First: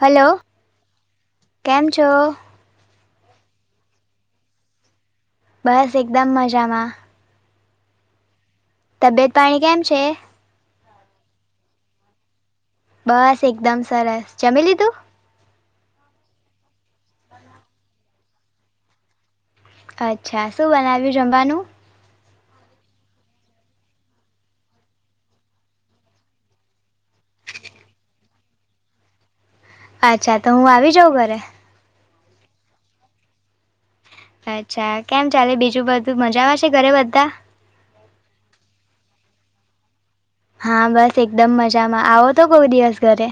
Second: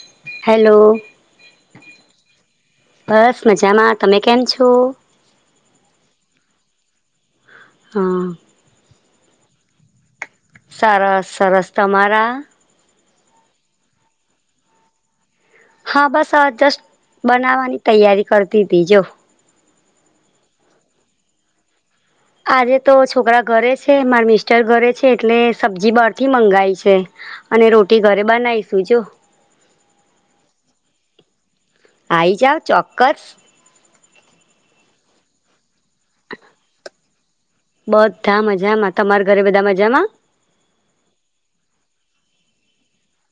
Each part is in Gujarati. હલો હેલો કેમ છો બસ મજામાં, તમે કેમ છો? બસ એકદમ મજામાં. હા તબિયત પાણી કેમ છે? સરસ સરસ તમારા? બસ એકદમ સરસ, જમી લીધું? હા બસજસ્ટ બનાવવાની તૈયારી કરતી દેજો. અચ્છા શું બનાવ્યું જમવાનું. આજે તો છોકરા ઘરે છે માર મિસ્ટર ઘરે છે એટલે સબ્જી બહારથી મંગાય છે. અને રોટી ઘરે બનાવીશું જો. અચ્છા તો હું આવી જાઉં ઘરે? આઈ જાવ ચોક્કસ અચ્છા કેમ ચાલે બીજું બધું મજામાં છે, ઘરે બધા બધા મજામાં તમારા ઘરે બધા મજામાં? હા બસ એકદમ મજામાં, આવો તો બૌઉ દિવસ ઘરે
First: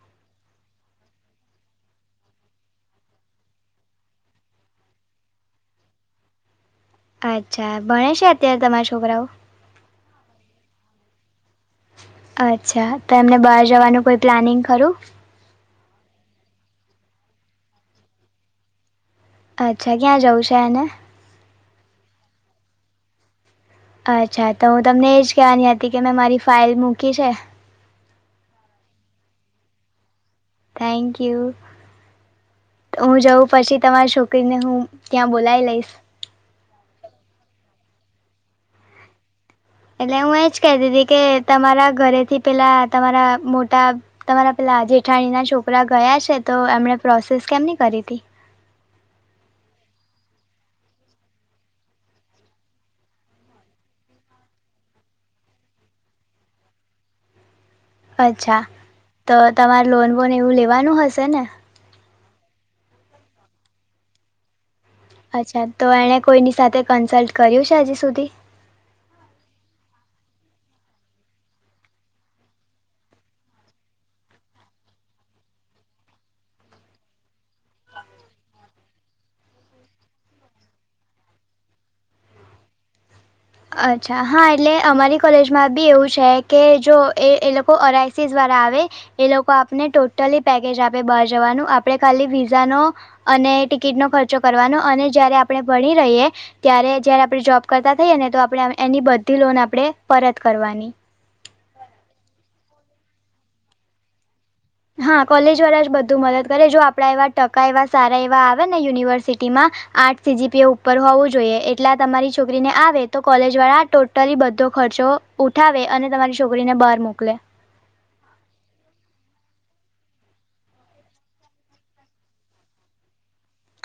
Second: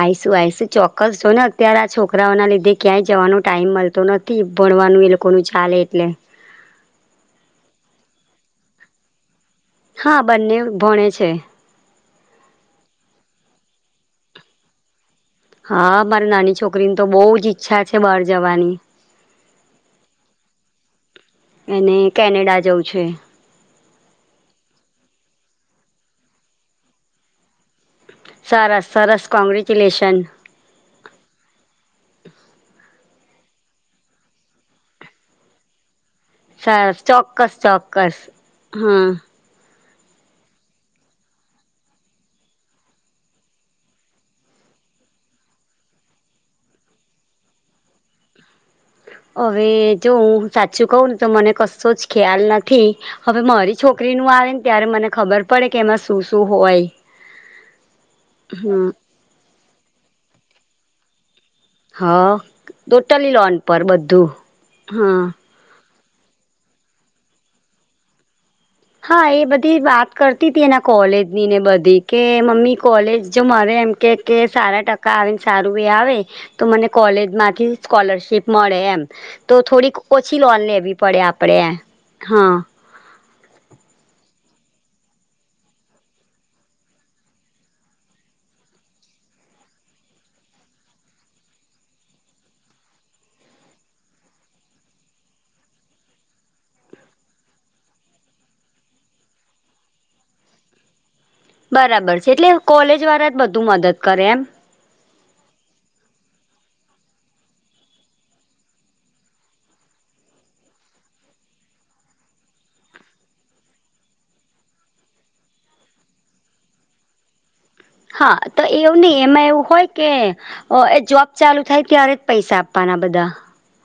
આઈશું આઈશું ચોક્કસ જો ને અત્યારે, આ છોકરાઓના લીધે ક્યાંય જવાનો ટાઈમ મળતો નથી. ભણવાનું એ લોકોનું ચાલે એટલે અચ્છા ભણે છે, અત્યારે તમારા છોકરાઓ? હા બંને ભણે છે. અચ્છા, તો એમને બહાર જવાનું કોઈ પ્લાનિંગ ખરું હા મારી નાની છોકરીની તો બહુ જ ઈચ્છા છે, બહાર જવાની અચ્છા ક્યાં જાઉ છે, એને એને કેનેડા જઉ છે. અચ્છા તો હું તમને એજ કહેવાની હતી, કે મેં મારી ફાઇલ મૂકી છે. સરસ- સરસ ક કોંગ્રેચ્યુલેશન થેન્ક યુ. હું જઉં પછી તમારી છોકરીને હું ત્યાં બોલાવી લઈશ. સરસ ચોક્કસ ચોક્કસ હમ એટલે હું એજ કતી હતી કે તમારા ઘરેથી પેલા તમારા મોટા તમારા પેલા જેઠાણીના છોકરા ગયા છે, તો એમણે પ્રોસેસ કેમની કરી હતી? હવે જો હું સાચું કહું ને તો, મને કશો જ ખ્યાલ નથી. હવે મારી છોકરી નું આવે ને ત્યારે મને ખબર પડે કે એમાં શું શું હોય. અચ્છા, હમ તો તમારે લોન બોન એવું લેવાનું હશે હા ટોટલી લોન પર બધું હા અચ્છા તો એણે કોઈની સાથે કન્સલ્ટ કર્યું છે, હજી સુધી હા એ બધી વાત કરતી હતી, એના કોલેજની ને બધી કે મમ્મી કોલેજ જો મળરે એમ કે કે સારા ટકા આવે ને સારું એ આવે તો મને કોલેજ માંથી સ્કોલરશીપ મળે એમ તો થોડીક ઓછી લોન લેવી પડે આપડે હા અચ્છા હા એટલે અમારી કોલેજમાં બી એવું છે, કે જો એ કે લોકો ઓઆઈસીસ દ્વારા આવે એ લોકો આપને ટોટલી પેકેજ આપે બહાર જવાનું, આપણે ખાલી વિઝા નો અને ટિકિટ નો ખર્ચો કરવાનો અને જયારે આપણે, ભણી રહીએ ત્યારે જયારે આપણે જોબ કરતા થઈએ ને તો આપણે, એની બધી લોન આપડણે પરત કરવાની બરાબર છે, એટલે કોલેજ વાળા જ બધું મદદ કરે એમ હા કોલેજ વાળા જ બધું મદદ કરે જો આપણા, એવા ટકા એવા સારા એવા આવે ને યુનિવર્સિટી માં આઠ સીજીપીએ ઉપર હોવું જોઈએ, એટલે આ તમારી છોકરીને આવે તો કોલેજ વાળા ટોટલી બધો ખર્ચો ઉઠાવે અને તમારી છોકરીને બહાર મોકલે હા, તો એવું નહી એમાં એવું હોય કે એ જોબ ચાલુ થાય ત્યારે, જ પૈસા આપવાના બધા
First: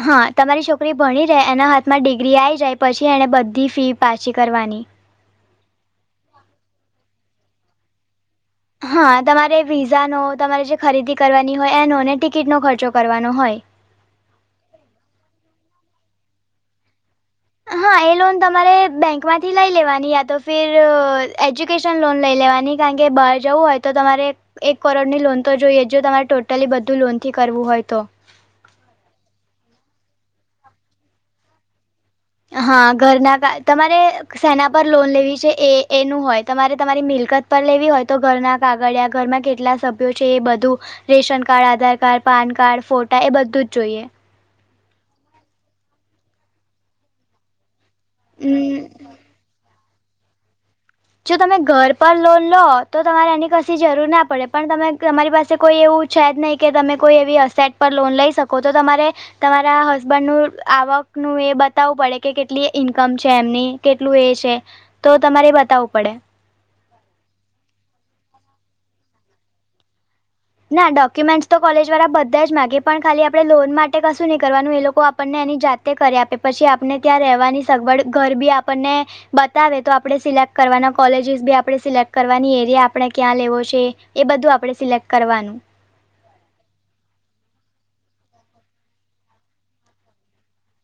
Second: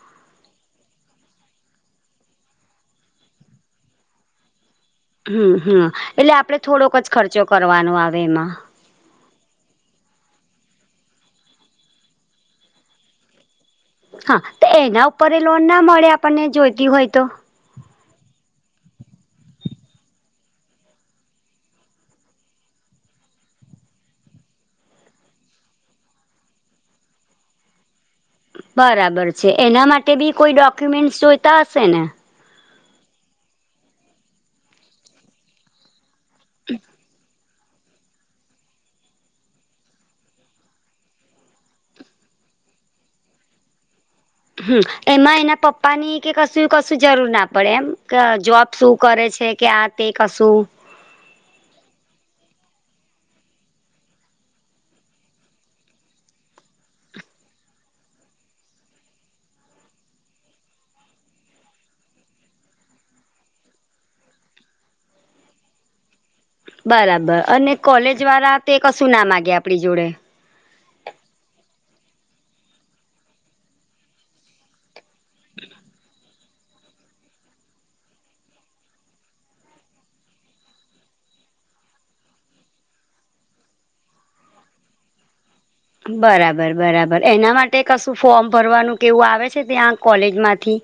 હા તમારી છોકરી ભણી રહે એના હાથમાં ડિગ્રી આવી જાય પછી, એને બધી ફી પાછી કરવાની. હમ હમએટલે, આપડે થોડોક જ ખર્ચો કરવાનો આવે એમાં હા, તમારે વિઝાનો, તમારે જે ખરીદી કરવાની હોય, એનો ને ટિકિટનો ખર્ચો કરવાનો હોય હા, તો એના ઉપર લોન ના મળે આપણને જોઈતી હોય તો હા, એ લોન તમારે બેંક માંથી લઈ લેવાની તો ફિર એ્યુકેશન લોન લઈ લેવાની કારણ કે બહાર જવું હોય તો, તમારે એક કરોડ ની લોન તો જોઈએ, જો તમારે ટોટલી બધું લોન થી કરવું હોય તો બરાબર છે એના માટે બી કોઈ ડોક્યુમેન્ટ્સ જોઈતા હશે ને? હા ઘરના તમારે સેના પર લોન લેવી છે એ એનું હોય તમારે તમારી મિલકત પર લેવી હોય તો, ઘરના કાગળિયા ઘરમાં કેટલા સભ્યો છે, એ બધું ration card, Aadhaar card, PAN card, ફોટા એ બધું જ જોઈએ હમ, એમાં એના પપ્પાની કે કશું કશું જરૂર ના પડે એમ કે જોબ હમ્મ શું કરે છે, કે આ તે કશું જો તમે ઘર પર લોન લો તો તમારે એની કશી જરૂર ના પડે પણ તમે તમારી પાસે કોઈ એવું. છે જ નહીં કે તમે કોઈ એવી અ સેટ પર લોન લઈ શકો તો તમારે તમારા હસબન્ડ નું આવક નું એ બતાવવું પડે કે કેટલી ઈન્કમ છે એમની. કેટલું એ છે તો તમારે બતાવવું પડે. બરાબર અને કોલેજ વાળા તે કશું ના માગે આપણી જોડે. ના ડોક્યુમેન્ટસ તો કોલેજ વાળા બધા જ માગી પણ ખાલી આપણે લોન માટે કશું નહીં કરવાનું એ લોકો આપણને એની જાત તે કરી આપે પછી આપણે ત્યાં રહેવાની સગવડ ઘર બી આપણને બતાવે તો આપણે સિલેક્ટ કરવાના કોલેજીસ બી આપણે સિલેક્ટ કરવાની એરિયા આપણે ક્યાં લેવો છે. એ બધું આપડણે સિલેક્ટ કરવાનું. બરાબર બરાબર એના માટે કશું ફોર્મ ભરવાનું કેવું આવે છે ત્યાં કોલેજમાંથી?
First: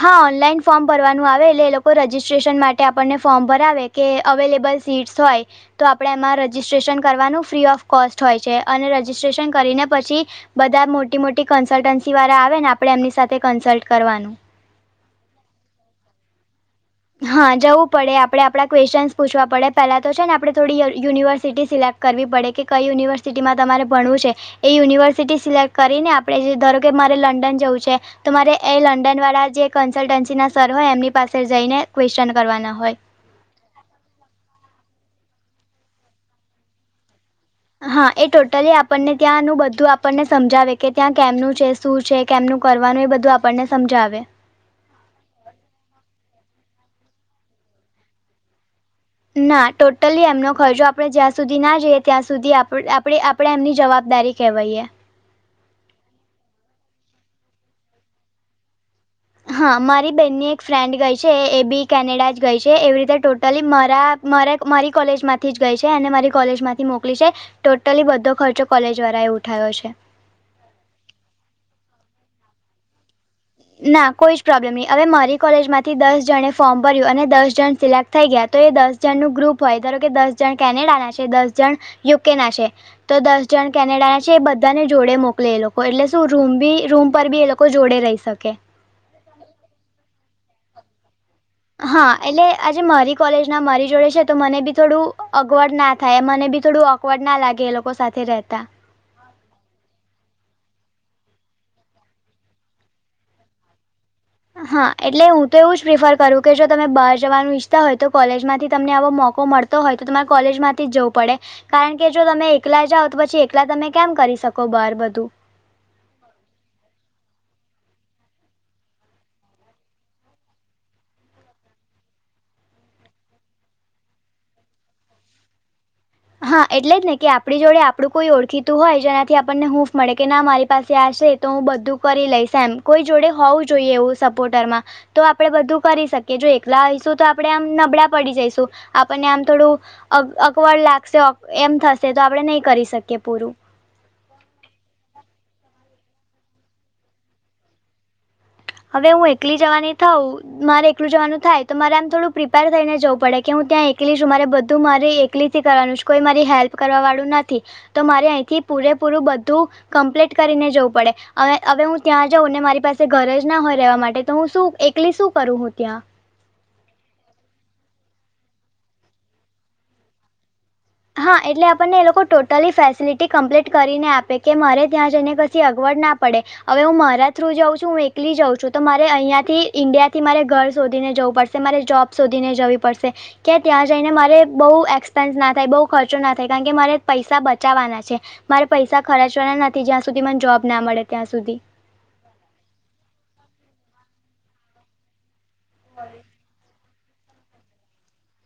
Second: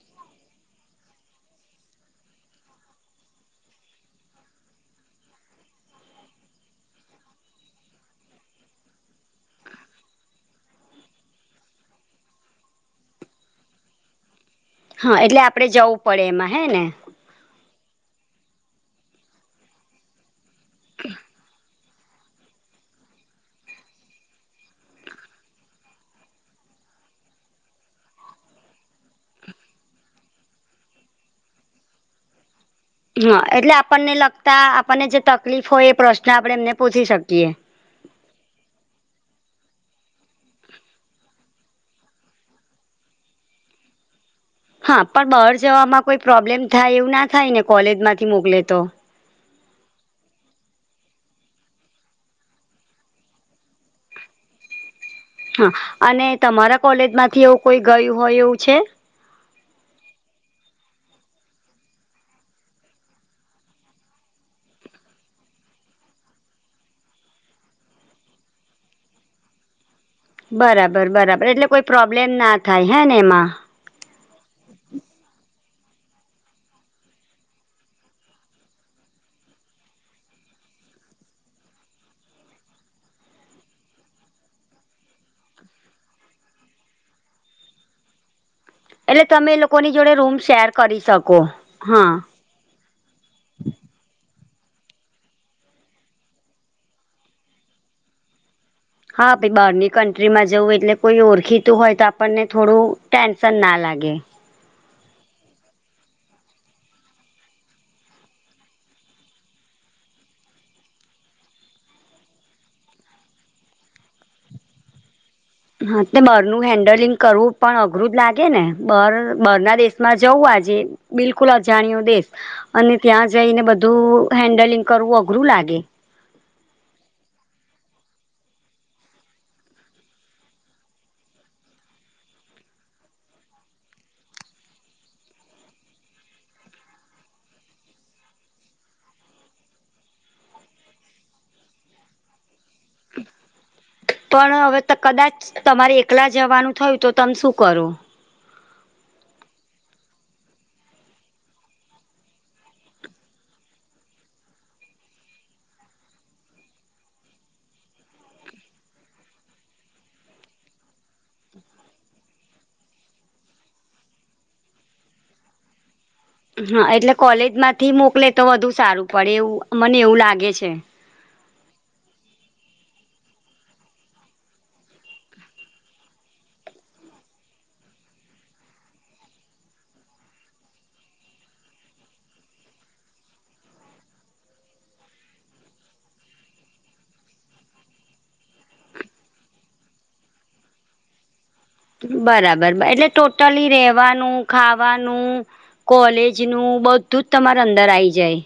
હા ઓનલાઈન ફોર્મ ભરવાનું આવે એટલે એ લોકો રજીસ્ટ્રેશન માટે આપણને ફોર્મ ભરાવે. કે અવેલેબલ સીટ્સ હોય. તો આપણે એમાં રજીસ્ટ્રેશન કરવાનું ફ્રી ઓફ કોસ્ટ હોય છે અને રજીસ્ટ્રેશન કરીને પછી બધા મોટી મોટી કન્સલ્ટન્સી વાળા આવે ને આપડે એમની સાથે કન્સલ્ટ કરવાનું. હા એટલે આપણે જવું પડે એમાં હે ને. હા જવું પડે આપણે આપણા ક્વેશ્નસ પૂછવા પડે પેલા તો છે ને આપણે થોડી યુનિવર્સિટી સિલેક્ટ કરવી પડે કે કઈ યુનિવર્સિટીમાં તમારે ભણવું છે. એ યુનિવર્સિટી સિલેક્ટ કરીને આપણે જે ધારો કે મારે લંડન જવું છે. તમારે એ લંડન વાળા જે કન્સલ્ટન્સી ના સર હોય એમની પાસે જઈને ક્વેશચન કરવાના હોય. હા એટલે આપણને લગતા આપણને જે તકલીફ હોય એ પ્રશ્ન આપણે એમને પૂછી શકીએ. હા એ ટોટલી આપણને ત્યાંનું બધું આપણને સમજાવે કે ત્યાં કેમનું છે. શું છે કેમનું કરવાનું એ બધું આપણને સમજાવે. હા પણ બહાર જવામાં કોઈ પ્રોબ્લેમ થાય એવું ના થાય ને કોલેજમાંથી મોકલે તો? ના ટોટલી એમનો ખર્ચો આપણે જ્યાં સુધી ના જઈએ ત્યાં સુધી આપ આપણે આમ આપણે એમની જવાબદારી કહેવાએ. હા અને તમારા કોલેજમાંથી એવું કોઈ ગયું હોય એવું છે? હા મારી બેહેનની એક ફ્રેન્ડ ગઈ છે એ બી કેનેડા જ ગઈ છે એવી રીતે ટોટલી મારા મારે મારી કોલેજમાંથી જ ગઈ છે અને મારી કોલેજમાંથી મોકલી છે. ટોટલી બધો ખર્ચો કોલેજ વાળા એ ઉઠાયો છે. બરાબર બરાબર એટલે કોઈ પ્રોબ્લેમ ના થાય હે ને એમાં? ના કોઈ જ પ્રોબ્લેમ નહી હવે મારી કોલેજમાંથી દસ જણે ફોર્મ ભર્યું અને દસ જણ સિલેક્ટ થઈ ગયા તો એ દસ જણનું ગ્રુપ હોય ધારો કે દસ જણ કેનેડા ના છે દસ જણ યુકે ના છે. તો દસ જણ કેનેડા ના છે એ બધાને જોડે મોકલે એ લોકો એટલે શું રૂમ બી રૂમ પર બી એ લોકો જોડે રહી શકે. એટલે તમે એ લોકોની જોડે રૂમ શેર કરી શકો. હા એટલે આજે મારી કોલેજ ના મારી જોડે છે તો મને બી થોડું અગવડ ના થાય મને બી થોડું અકવડ ના લાગે એ લોકો સાથે રહેતા. હા ભાઈ બહારની કન્ટ્રીમાં જવું એટલે કોઈ ઓળખીતું હોય તો આપણને થોડું ટેન્શન ના લાગે. હા એટલે હું તો એવું જ પ્રિફર કરું કે જો તમે બહાર જવાનું ઈચ્છતા હોય તો કોલેજમાંથી તમને આવો મોકો મળ તો હોય તો તમારે કોલેજમાંથી જવું પડે. કારણ કે જો તમે એકલા જાઓ તો પછી એકલા તમે કેમ કરી શકો બાર બધું. હા એટલે બરનું હેન્ડલિંગ કરવું પણ અઘરું જ લાગે ને બર બર ના દેશમાં જવું આજે બિલકુલ અજાણ્યો દેશ અને ત્યાં જઈને બધું હેન્ડલિંગ કરવું અઘરું લાગે. હા એટલે જ ને કે આપણી જોડે આપણું કોઈ ઓળખીતું હોય જેનાથી આપણને હુંફ મળે કે ના મારી પાસે આશે તો હું બધું કરી લઈશ એમ કોઈ જોડે હોવું જોઈએ એવું સપોર્ટરમાં. તો આપડે બધું કરી શકીએ જો એકલા આવીઈશું તો આપણે આમ નબળા પડી જઈશું આપણને આમ થોડું. અકવડ લાગશે એમ થશે તો આપડે નહી કરી શકીએ પૂરું. પણ હવે કદાચ તમારે એકલા જવાનું થયું તો તમે શું કરો? હવે હું એકલી જવાની થઉું. મારે એકલું જવાનું થાય તો મારે આમ થોડું પ્રિપેર થઈને જવું પડે કે હું ત્યાં એકલી છું મારે બધું મારે તકલીથી કરવાનું છે કોઈ મારી હેલ્પ કરવાવાળું નથી તો મારે અહીંથી પૂરેપૂરું બધું. મ્પ્લીટ કરીને જવું પડે, હવે હું ત્યાં જાઉ ને મારી પાસે ઘરે જ ના હોય રહેવા માટે તો હું શું એકલી શું કરું હું ત્યાં? હા એટલે કોલેજ માંથી મોકલે તો વધુ સારું પડે એવું મને એવું લાગે છે. હા એટલે આપણને એ લોકો ટોટલી ફેસિલિટી કમ્પ્લીટ કરીને આપે કે મારે ત્યાં જઈને કછી અગવડ ના પડે. હવે હું મારા થ્રુ જાઉં છું હું એકલી જાઉં છું તો મારે અહીંયા થી ઈન્ડિયા થી મારે ઘર શોધીને જવું પડશે. મારે જોબ સુધીને જવી પડશે કે ત્યાં જઈને મારે બહુ એક્સપેન્સ ના થાય બહુ ખર્ચો ના થાય કારણ કે મારે પૈસા બચાવવાના છે. મારે પૈસા ખર્ચવાના નથી જ્યાં સુધી મને જોબ ના મળે ત્યાં સુધી. બરાબર એટલે ટોટલી રેવાનું, ખાવાનું કોલેજ નું બધું જ તમારા અંદર આઈ જાય.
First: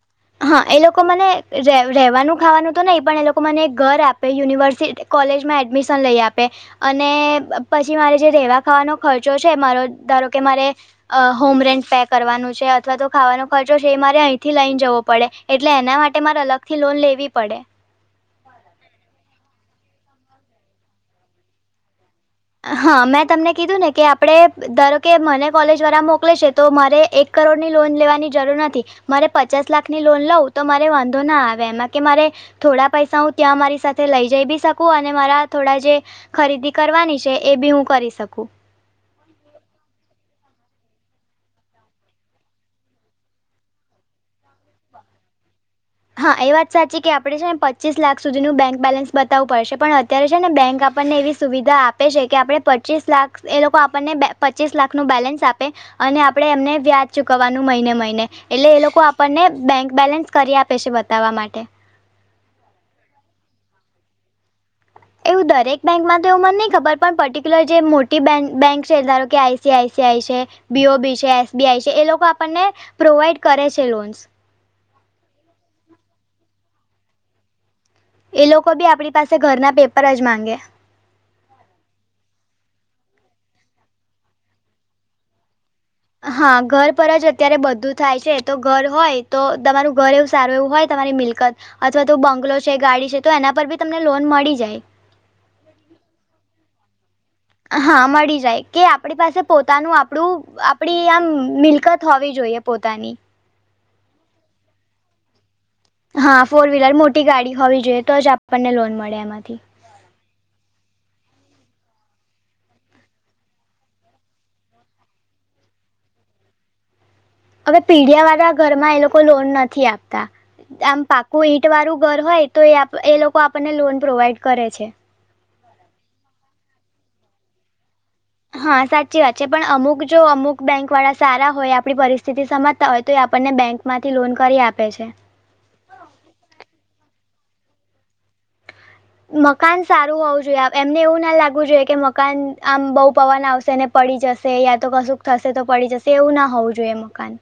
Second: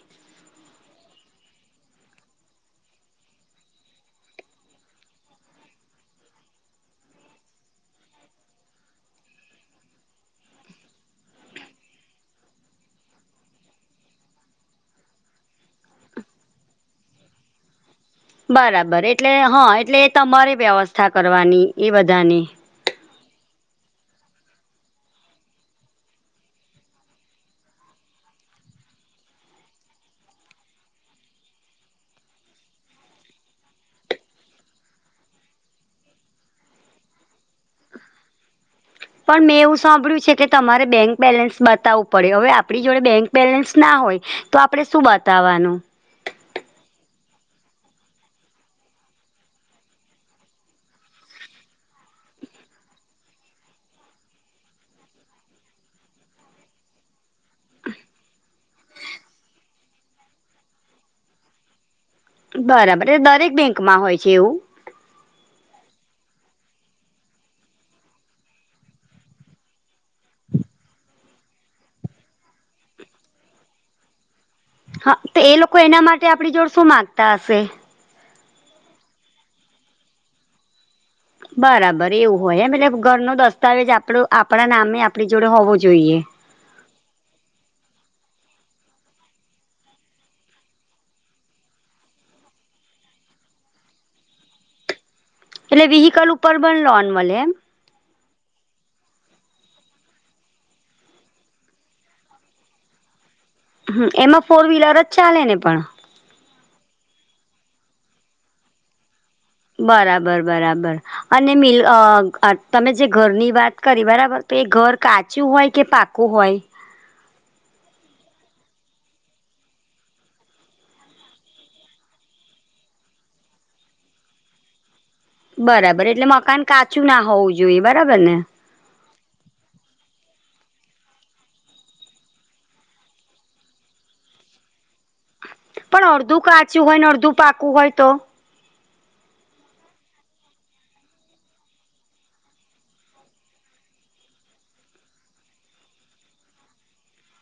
હા એ લોકો મને રેહ રહેવાનું ખાવાનું તો નહી પણ એ લોકો મને ઘર આપે યુનિવર્સિ કોલેજમાં એડમિશન લઈ આપે. અને પછી મારે જે રેવા ખાવાનો ખર્ચો છે મારો ધારો કે મારે અ હોમ રેન્ટ પે કરવાનું છે અથવા તો ખાવાનો ખર્ચો છે એ મારે અહીંથી લઈ જવો પડે એટલે એના માટે મારે અલગથી લોન લેવી પડે. બરાબર એટલે હા એટલે એ તમારે વ્યવસ્થા કરવાની એ બધાને. હા મેં તમને કીધું ને કે આપણે ધારો કે મને કોલેજ દ્વારા મોકલે છે તો મારે એક કરોડની લોન લેવાની જરૂર નથી. મારે પચાસ લાખની લોન લઉ તો મારે વાંધો ના આવે એમાં કે મારે થોડા પૈસા હું ત્યાં મારી સાથે લઈ જઈ બી શકું અને મારા થોડા જે ખરીદી કરવાની છે એ બી હું કરી શકું. પણ મેં એવું સાંભળ્યું છે કે તમારે બેંક બેલેન્સ બતાવું પડે. હવે આપણી જોડે બેંક બેલેન્સ ના હોય તો આપણે શું બતાવવાનું? હા એ વાત સાચી કે આપણે છે ને પચીસ લાખ સુધીનું બેંક બેલેન્સ બતાવવું પડશે. પણ અત્યારે છે ને બેંક આપણને એવી સુવિધા આપે છે કે આપણે પચીસ લાખ એ લોકો આપણને પચીસ લાખનું બેલેન્સ આપે. અને આપડે એમને વ્યાજ ચૂકવવાનું મહિને મહિને એટલે એ લોકો આપણને બેંક બેલેન્સ કરી આપ પે છે બતાવવા માટે. બરાબર એલે દરેક બેંકમાં હોય છે એવું. એવું દરેક બેંકમાં તો એવું મને નહીં ખબર પણ પર્ટિક્યુલર જે મોટી બેન્ક છે ધારો કે I C I C I છે બી ઓ બી છે એસ બી આઈ છે એ લોકો આપણને પ્રોવાઈડ કરે છે લોન્સ. હા તો એ લોકો એના માટે આપડી જોડ શું માંગતા હશે? એ લોકો બી આપણી પાસે ઘરના પેપર જ માંગે. બરાબર એવું હોય મતલે ઘરનો દસ્તાવેજ આપણો આપણા નામે આપણી જોડે હોવો જોઈએ. હા ઘર પર જ અત્યારે બધું થાય છે તો ઘર હોય તો તમારું ઘર એવું સારું એવું હોય તમારી મિલકત અથવા તો બંગલો છે, ગાડી છે તો એના પર બી તમને લોન મળી જાય. એટલે વ્હીકલ ઉપર પણ લોન મળે એમ? હા મળી જાય કે આપણી પાસે પોતાનું આપણું આપડી આમ મિલકત હોવી જોઈએ. પોતાની. હમ્મ, એમાં ફોર વ્હીલર જ ચાલે ને પણ? હા ફોર વ્હીલર મોટી ગાડી હોવી જોઈએ તો જ આપણને લોન મળે એમાંથી. બરાબર બરાબર. અને મિ તમે જે ઘરની વાત કરી બરાબર તો એ ઘર કાચું હોય કે પાક કુ હોય. હવે પીડિયા વાળા ઘરમાં એ લોકો લોન નથી આપતા- આમ પાકું ઈંટ વાળું ઘર હોય તો એ એ લોકો આપણને લોન પ્રોવાઈડ કરે છે. બરાબર એટલે મકાન કાચું ના હોવું જોઈએ બરાબર ને? હા સાચી વાત છે પણ અમુક જો અમુક બેંક વાળા સારા હોય આપણી પરિસ્થિતિ સમાજતા હોય તો એ આપણને બેંક માંથી લોન કરી આપે છે. પણ અડધું કાચું હોય ને અડધું પાકું હોય તો? મકાન સારું હોવું જોઈએ એમને એવું ના લાગવું જોઈએ કે મકાન આમ બહુ પવન આવશે ને- પડી જશે યા તો કશું થશે તો પડી જશે એવું ના હોવું જોઈએ મકાન-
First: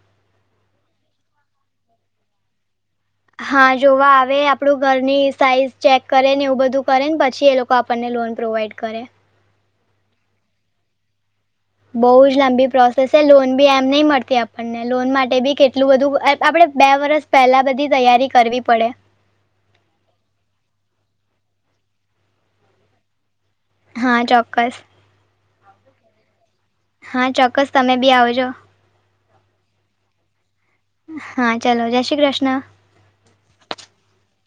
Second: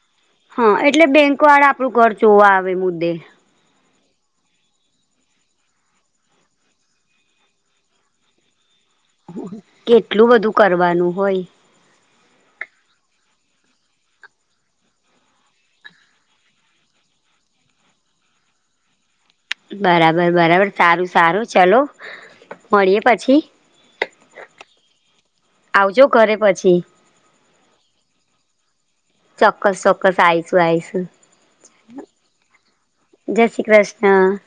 હા એટલે બેંક વાળા આપણું ઘરચ જોવા આવે મુદ્દે. હા જોવા આવે આપડું ઘરની સાઈઝ ચેક કરે ને એવું બધું કરે પછી એ લોકો- તો આપણને લોન પ્રોવાઈડ કરે- કેટલું બધું કરવાનું હોય- બહુ જ લાંબી પ્રોસેસ છે લોન બી એમ નહી મળતી આપણને લોન માટે બી કેટલું બધું આપડે બે વર્ષ- પેલા બધી તૈયારી કરવી પડે- બરાબર બરાબર સારું સારું ચલો મળીએ પછી- હા ચોક્કસ- આવજો ઘરે પછી- હા ચોક્કસ તમે બી આવજો- ચોક્કસ ચોક્કસ આઈસ આઈસ- હા ચલો જયશ્રી કૃષ્ણ- જય શ્રી કૃષ્ણ-